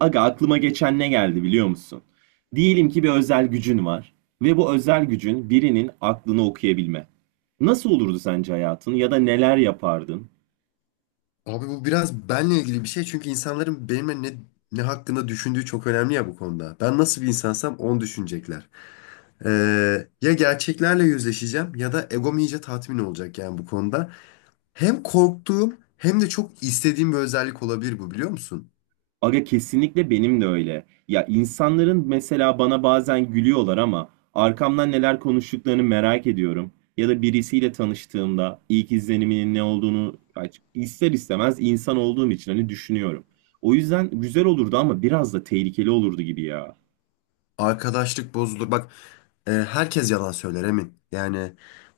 Aga aklıma geçen ne geldi biliyor musun? Diyelim ki bir özel gücün var ve bu özel gücün birinin aklını okuyabilme. Nasıl olurdu sence hayatın ya da neler yapardın? Abi bu biraz benle ilgili bir şey çünkü insanların benimle ne hakkında düşündüğü çok önemli ya bu konuda. Ben nasıl bir insansam onu düşünecekler. Ya gerçeklerle yüzleşeceğim ya da egom iyice tatmin olacak yani bu konuda. Hem korktuğum hem de çok istediğim bir özellik olabilir bu, biliyor musun? Aga kesinlikle benim de öyle. Ya insanların mesela bana bazen gülüyorlar ama arkamdan neler konuştuklarını merak ediyorum. Ya da birisiyle tanıştığımda ilk izleniminin ne olduğunu ya ister istemez insan olduğum için hani düşünüyorum. O yüzden güzel olurdu ama biraz da tehlikeli olurdu gibi ya. Arkadaşlık bozulur. Bak, herkes yalan söyler, emin. Yani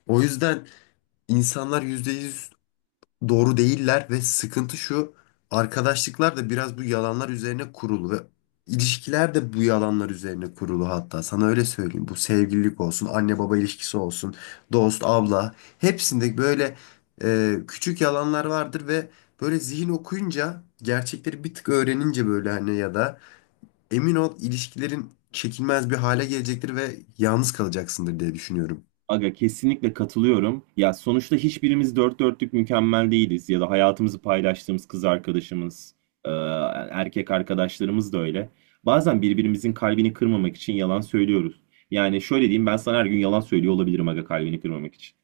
o yüzden insanlar %100 doğru değiller ve sıkıntı şu: arkadaşlıklar da biraz bu yalanlar üzerine kurulu ve ilişkiler de bu yalanlar üzerine kurulu. Hatta sana öyle söyleyeyim, bu sevgililik olsun, anne baba ilişkisi olsun, dost abla, hepsinde böyle küçük yalanlar vardır ve böyle zihin okuyunca, gerçekleri bir tık öğrenince böyle hani, ya da emin ol, ilişkilerin çekilmez bir hale gelecektir ve yalnız kalacaksındır diye düşünüyorum. Aga kesinlikle katılıyorum. Ya sonuçta hiçbirimiz dört dörtlük mükemmel değiliz ya da hayatımızı paylaştığımız kız arkadaşımız, e, erkek arkadaşlarımız da öyle. Bazen birbirimizin kalbini kırmamak için yalan söylüyoruz. Yani şöyle diyeyim ben sana her gün yalan söylüyor olabilirim aga kalbini kırmamak için.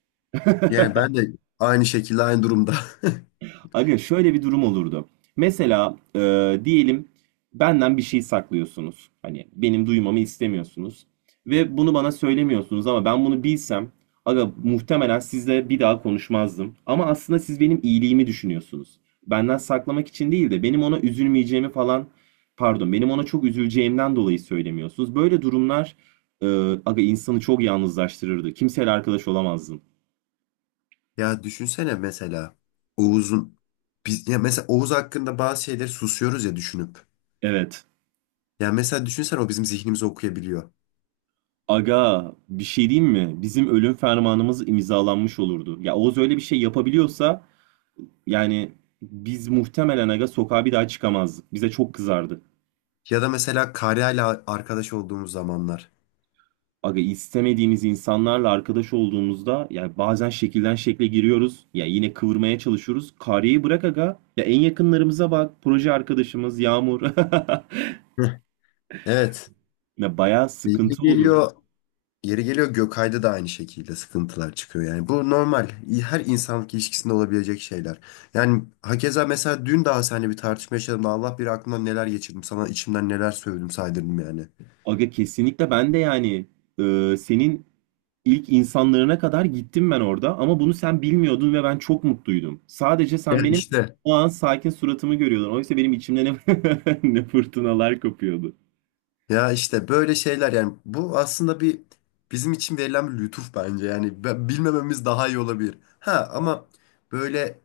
Yani ben de aynı şekilde, aynı durumda. Aga şöyle bir durum olurdu. Mesela diyelim benden bir şey saklıyorsunuz. Hani benim duymamı istemiyorsunuz. Ve bunu bana söylemiyorsunuz ama ben bunu bilsem aga muhtemelen sizle bir daha konuşmazdım. Ama aslında siz benim iyiliğimi düşünüyorsunuz. Benden saklamak için değil de benim ona üzülmeyeceğimi falan pardon benim ona çok üzüleceğimden dolayı söylemiyorsunuz. Böyle durumlar e, aga insanı çok yalnızlaştırırdı. Kimseyle arkadaş olamazdın. Ya düşünsene, mesela Oğuz'un biz, ya mesela Oğuz hakkında bazı şeyleri susuyoruz ya, düşünüp. Evet. Ya mesela düşünsene, o bizim zihnimizi okuyabiliyor. Aga bir şey diyeyim mi? Bizim ölüm fermanımız imzalanmış olurdu. Ya Oğuz öyle bir şey yapabiliyorsa yani biz muhtemelen aga sokağa bir daha çıkamazdık. Bize çok kızardı. Ya da mesela Karya'yla arkadaş olduğumuz zamanlar. Aga istemediğimiz insanlarla arkadaş olduğumuzda yani bazen şekilden şekle giriyoruz. Ya yine kıvırmaya çalışıyoruz. Karyayı bırak aga. Ya en yakınlarımıza bak. Proje arkadaşımız Yağmur. Heh. Evet. Ya bayağı Yeri sıkıntı olurdu. geliyor, yeri geliyor Gökay'da da aynı şekilde sıkıntılar çıkıyor. Yani bu normal. Her insanlık ilişkisinde olabilecek şeyler. Yani hakeza, mesela dün daha seninle bir tartışma yaşadım da Allah bilir aklımdan neler geçirdim. Sana içimden neler söyledim, saydırdım yani. Aga kesinlikle ben de yani senin İlk insanlarına kadar gittim ben orada ama bunu sen bilmiyordun ve ben çok mutluydum. Sadece Ya sen benim işte. o an sakin suratımı görüyordun. Oysa benim içimde ne fırtınalar kopuyordu. Ya işte böyle şeyler yani, bu aslında bizim için verilen bir lütuf bence. Yani bilmememiz daha iyi olabilir. Ha, ama böyle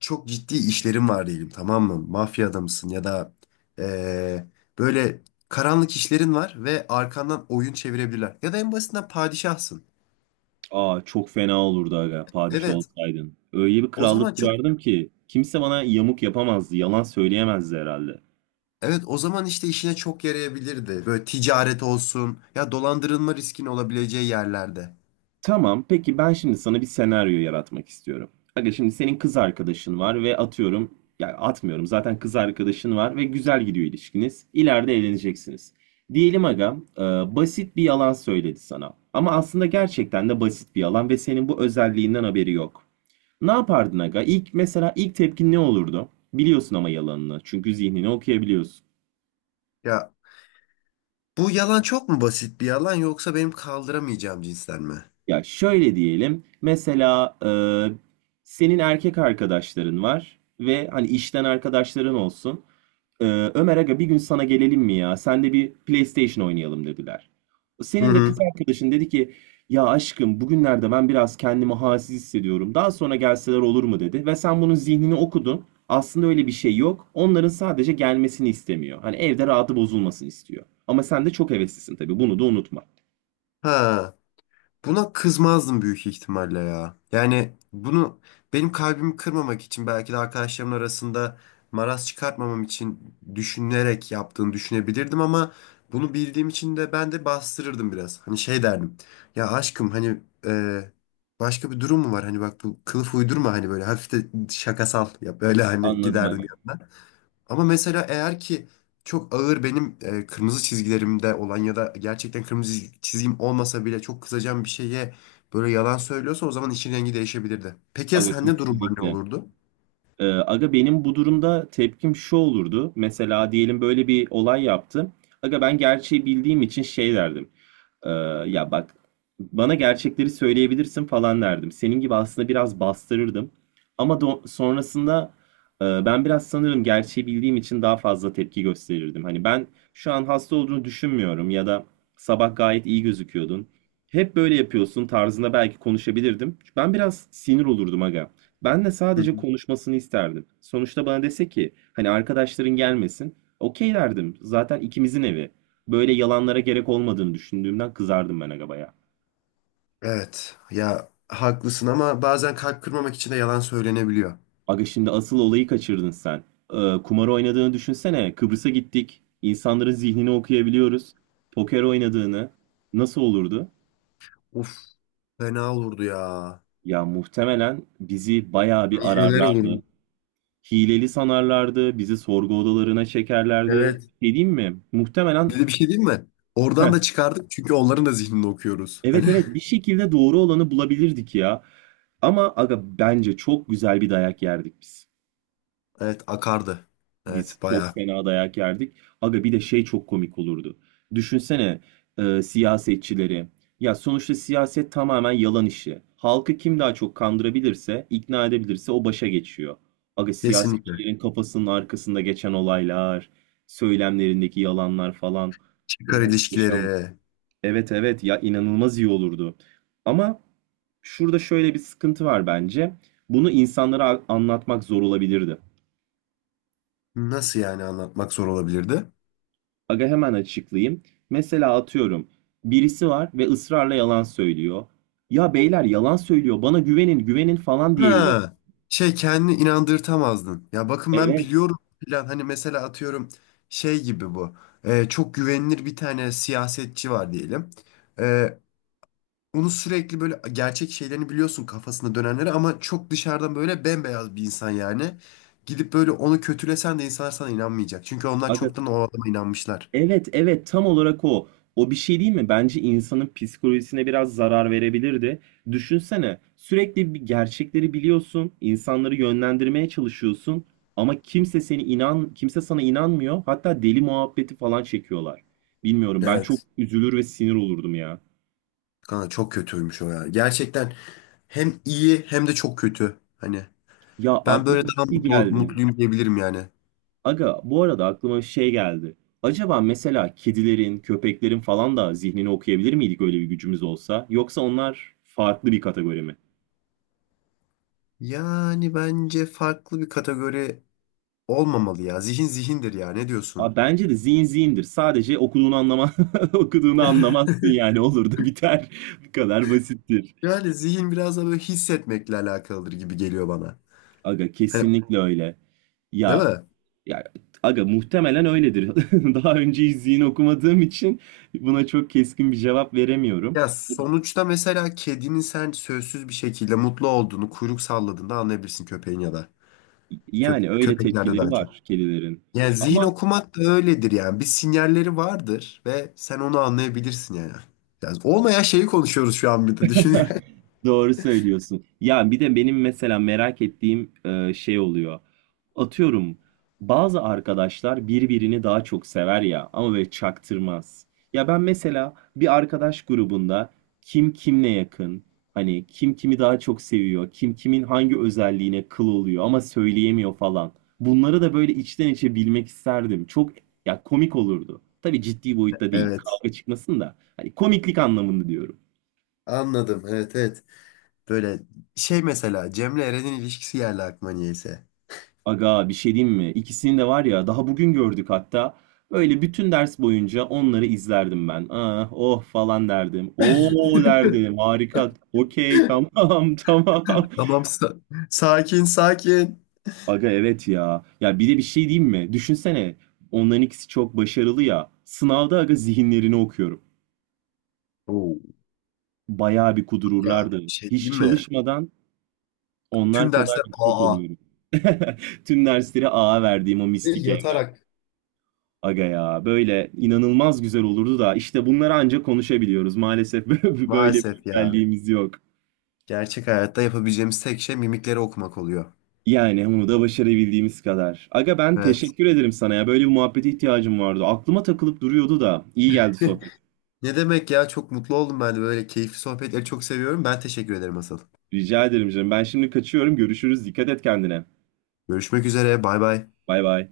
çok ciddi işlerim var diyelim, tamam mı? Mafya adamısın ya da eee, böyle karanlık işlerin var ve arkandan oyun çevirebilirler. Ya da en basitinden padişahsın. Aa çok fena olurdu aga padişah Evet olsaydın. Öyle bir o zaman krallık çok kurardım ki kimse bana yamuk yapamazdı, yalan söyleyemezdi herhalde. evet, o zaman işte işine çok yarayabilirdi. Böyle ticaret olsun ya dolandırılma riskin olabileceği yerlerde. Tamam, peki ben şimdi sana bir senaryo yaratmak istiyorum. Aga şimdi senin kız arkadaşın var ve atıyorum, ya atmıyorum zaten kız arkadaşın var ve güzel gidiyor ilişkiniz. İleride evleneceksiniz. Diyelim aga, basit bir yalan söyledi sana. Ama aslında gerçekten de basit bir yalan ve senin bu özelliğinden haberi yok. Ne yapardın aga? İlk mesela ilk tepkin ne olurdu? Biliyorsun ama yalanını. Çünkü zihnini okuyabiliyorsun. Ya, bu yalan çok mu basit bir yalan, yoksa benim kaldıramayacağım cinsten mi? Ya şöyle diyelim. Mesela senin erkek arkadaşların var ve hani işten arkadaşların olsun. E, Ömer aga bir gün sana gelelim mi ya? Sen de bir PlayStation oynayalım dediler. Hı Senin de kız hı. arkadaşın dedi ki ya aşkım bugünlerde ben biraz kendimi halsiz hissediyorum. Daha sonra gelseler olur mu dedi ve sen bunun zihnini okudun. Aslında öyle bir şey yok. Onların sadece gelmesini istemiyor. Hani evde rahatı bozulmasın istiyor. Ama sen de çok heveslisin tabii. Bunu da unutma. Ha, buna kızmazdım büyük ihtimalle ya. Yani bunu benim kalbimi kırmamak için, belki de arkadaşlarımın arasında maraz çıkartmamam için düşünerek yaptığını düşünebilirdim ama bunu bildiğim için de ben de bastırırdım biraz. Hani şey derdim. Ya aşkım, hani başka bir durum mu var? Hani bak, bu kılıf uydurma, hani böyle hafif de şakasal yap. Böyle hani Anladım giderdim aga. yanına. Ama mesela eğer ki çok ağır, benim kırmızı çizgilerimde olan ya da gerçekten kırmızı çizgim olmasa bile çok kızacağım bir şeye böyle yalan söylüyorsa, o zaman işin rengi değişebilirdi. Peki ya Aga sende durumlar ne kesinlikle. olurdu? Aga benim bu durumda tepkim şu olurdu. Mesela diyelim böyle bir olay yaptı. Aga ben gerçeği bildiğim için şey derdim. Ee, ya bak bana gerçekleri söyleyebilirsin falan derdim. Senin gibi aslında biraz bastırırdım. Ama sonrasında ben biraz sanırım gerçeği bildiğim için daha fazla tepki gösterirdim. Hani ben şu an hasta olduğunu düşünmüyorum ya da sabah gayet iyi gözüküyordun. Hep böyle yapıyorsun tarzında belki konuşabilirdim. Ben biraz sinir olurdum aga. Ben de Hı sadece hı. konuşmasını isterdim. Sonuçta bana dese ki hani arkadaşların gelmesin. Okey derdim. Zaten ikimizin evi. Böyle yalanlara gerek olmadığını düşündüğümden kızardım ben aga baya. Evet ya, haklısın ama bazen kalp kırmamak için de yalan söylenebiliyor. Aga şimdi asıl olayı kaçırdın sen. Kumar oynadığını düşünsene. Kıbrıs'a gittik. İnsanların zihnini okuyabiliyoruz. Poker oynadığını. Nasıl olurdu? Uf, fena olurdu ya. Ya muhtemelen bizi bayağı bir Milyoner ararlardı. olurdum. Hileli sanarlardı. Bizi sorgu odalarına çekerlerdi. Evet. Ne diyeyim mi? Muhtemelen Bir de bir şey diyeyim mi? Oradan da çıkardık çünkü onların da zihnini okuyoruz. Hani. evet evet bir şekilde doğru olanı bulabilirdik ya. Ama aga bence çok güzel bir dayak yerdik biz. Evet, akardı. Biz Evet, çok bayağı. fena dayak yerdik. Aga bir de şey çok komik olurdu. Düşünsene siyasetçileri. Ya sonuçta siyaset tamamen yalan işi. Halkı kim daha çok kandırabilirse, ikna edebilirse o başa geçiyor. Aga Kesinlikle. siyasetçilerin kafasının arkasında geçen olaylar, söylemlerindeki yalanlar falan Çıkar muhteşem. ilişkileri. Evet evet ya inanılmaz iyi olurdu. Ama şurada şöyle bir sıkıntı var bence. Bunu insanlara anlatmak zor olabilirdi. Nasıl yani, anlatmak zor olabilirdi? Aga hemen açıklayayım. Mesela atıyorum. Birisi var ve ısrarla yalan söylüyor. Ya beyler yalan söylüyor. Bana güvenin, güvenin falan diyebilir. Ha, şey, kendini inandırtamazdın. Ya bakın, ben Evet. biliyorum falan, hani mesela atıyorum şey gibi bu. Çok güvenilir bir tane siyasetçi var diyelim. Ee, onu sürekli böyle gerçek şeylerini biliyorsun, kafasında dönenleri, ama çok dışarıdan böyle bembeyaz bir insan yani. Gidip böyle onu kötülesen de insanlar sana inanmayacak. Çünkü onlar Aga çoktan o adama inanmışlar. evet evet tam olarak o. O bir şey değil mi? Bence insanın psikolojisine biraz zarar verebilirdi. Düşünsene sürekli bir gerçekleri biliyorsun, insanları yönlendirmeye çalışıyorsun ama kimse sana inanmıyor. Hatta deli muhabbeti falan çekiyorlar. Bilmiyorum ben çok Evet. üzülür ve sinir olurdum ya. Kanka çok kötüymüş o ya. Gerçekten hem iyi hem de çok kötü. Hani. Ya Ben böyle aklıma bir daha şey mutlu geldi. mutluyum diyebilirim yani. Aga bu arada aklıma bir şey geldi. Acaba mesela kedilerin, köpeklerin falan da zihnini okuyabilir miydik öyle bir gücümüz olsa? Yoksa onlar farklı bir kategori mi? Yani bence farklı bir kategori olmamalı ya. Zihin zihindir ya. Ne Abi diyorsun? bence de zihin zihindir. Sadece okuduğunu anlama okuduğunu anlamazsın yani olur da biter. Bu kadar basittir. Yani zihin biraz da böyle hissetmekle alakalıdır gibi geliyor bana. Aga Hani, kesinlikle öyle. değil Ya mi? ya aga muhtemelen öyledir. Daha önce hiç zihin okumadığım için buna çok keskin bir cevap veremiyorum. Ya sonuçta mesela kedinin sen sözsüz bir şekilde mutlu olduğunu kuyruk salladığında anlayabilirsin, köpeğin ya da Yani köp öyle köpeklerde tepkileri daha çok. var kedilerin. Yani zihin Ama okumak da öyledir yani. Bir sinyalleri vardır ve sen onu anlayabilirsin yani. Yani olmayan şeyi konuşuyoruz şu an, bir de düşün yani. doğru söylüyorsun. Ya bir de benim mesela merak ettiğim şey oluyor. Atıyorum bazı arkadaşlar birbirini daha çok sever ya ama böyle çaktırmaz. Ya ben mesela bir arkadaş grubunda kim kimle yakın, hani kim kimi daha çok seviyor, kim kimin hangi özelliğine kıl oluyor ama söyleyemiyor falan. Bunları da böyle içten içe bilmek isterdim. Çok ya komik olurdu. Tabii ciddi boyutta değil. Evet. Kavga çıkmasın da. Hani komiklik anlamında diyorum. Anladım. Evet, evet. Böyle şey, mesela Cem'le Eren'in ilişkisi geldi aklıma niyeyse. Aga bir şey diyeyim mi? İkisini de var ya daha bugün gördük hatta. Böyle bütün ders boyunca onları izlerdim ben. Ah, oh falan derdim. Oo derdim. Harika. Okey tamam tamam. Tamam, sakin sakin. Aga evet ya. Ya bir de bir şey diyeyim mi? Düşünsene. Onların ikisi çok başarılı ya. Sınavda aga zihinlerini okuyorum. Oo. Bayağı bir Ya bir kudururlardı. şey Hiç diyeyim mi? çalışmadan onlar Tüm kadar dersler, yüksek aa. alıyorum. Tüm dersleri A'a verdiğim o Ve mistik yatarak. aga ya böyle inanılmaz güzel olurdu da işte bunları ancak konuşabiliyoruz. Maalesef böyle bir Maalesef ya. özelliğimiz yok. Gerçek hayatta yapabileceğimiz tek şey mimikleri okumak oluyor. Yani bunu da başarabildiğimiz kadar. Aga ben Evet. teşekkür ederim sana ya. Böyle bir muhabbete ihtiyacım vardı. Aklıma takılıp duruyordu da. İyi geldi sohbet. Ne demek ya, çok mutlu oldum, ben de böyle keyifli sohbetleri çok seviyorum. Ben teşekkür ederim asıl. Rica ederim canım. Ben şimdi kaçıyorum. Görüşürüz. Dikkat et kendine. Görüşmek üzere. Bay bay. Bay bay.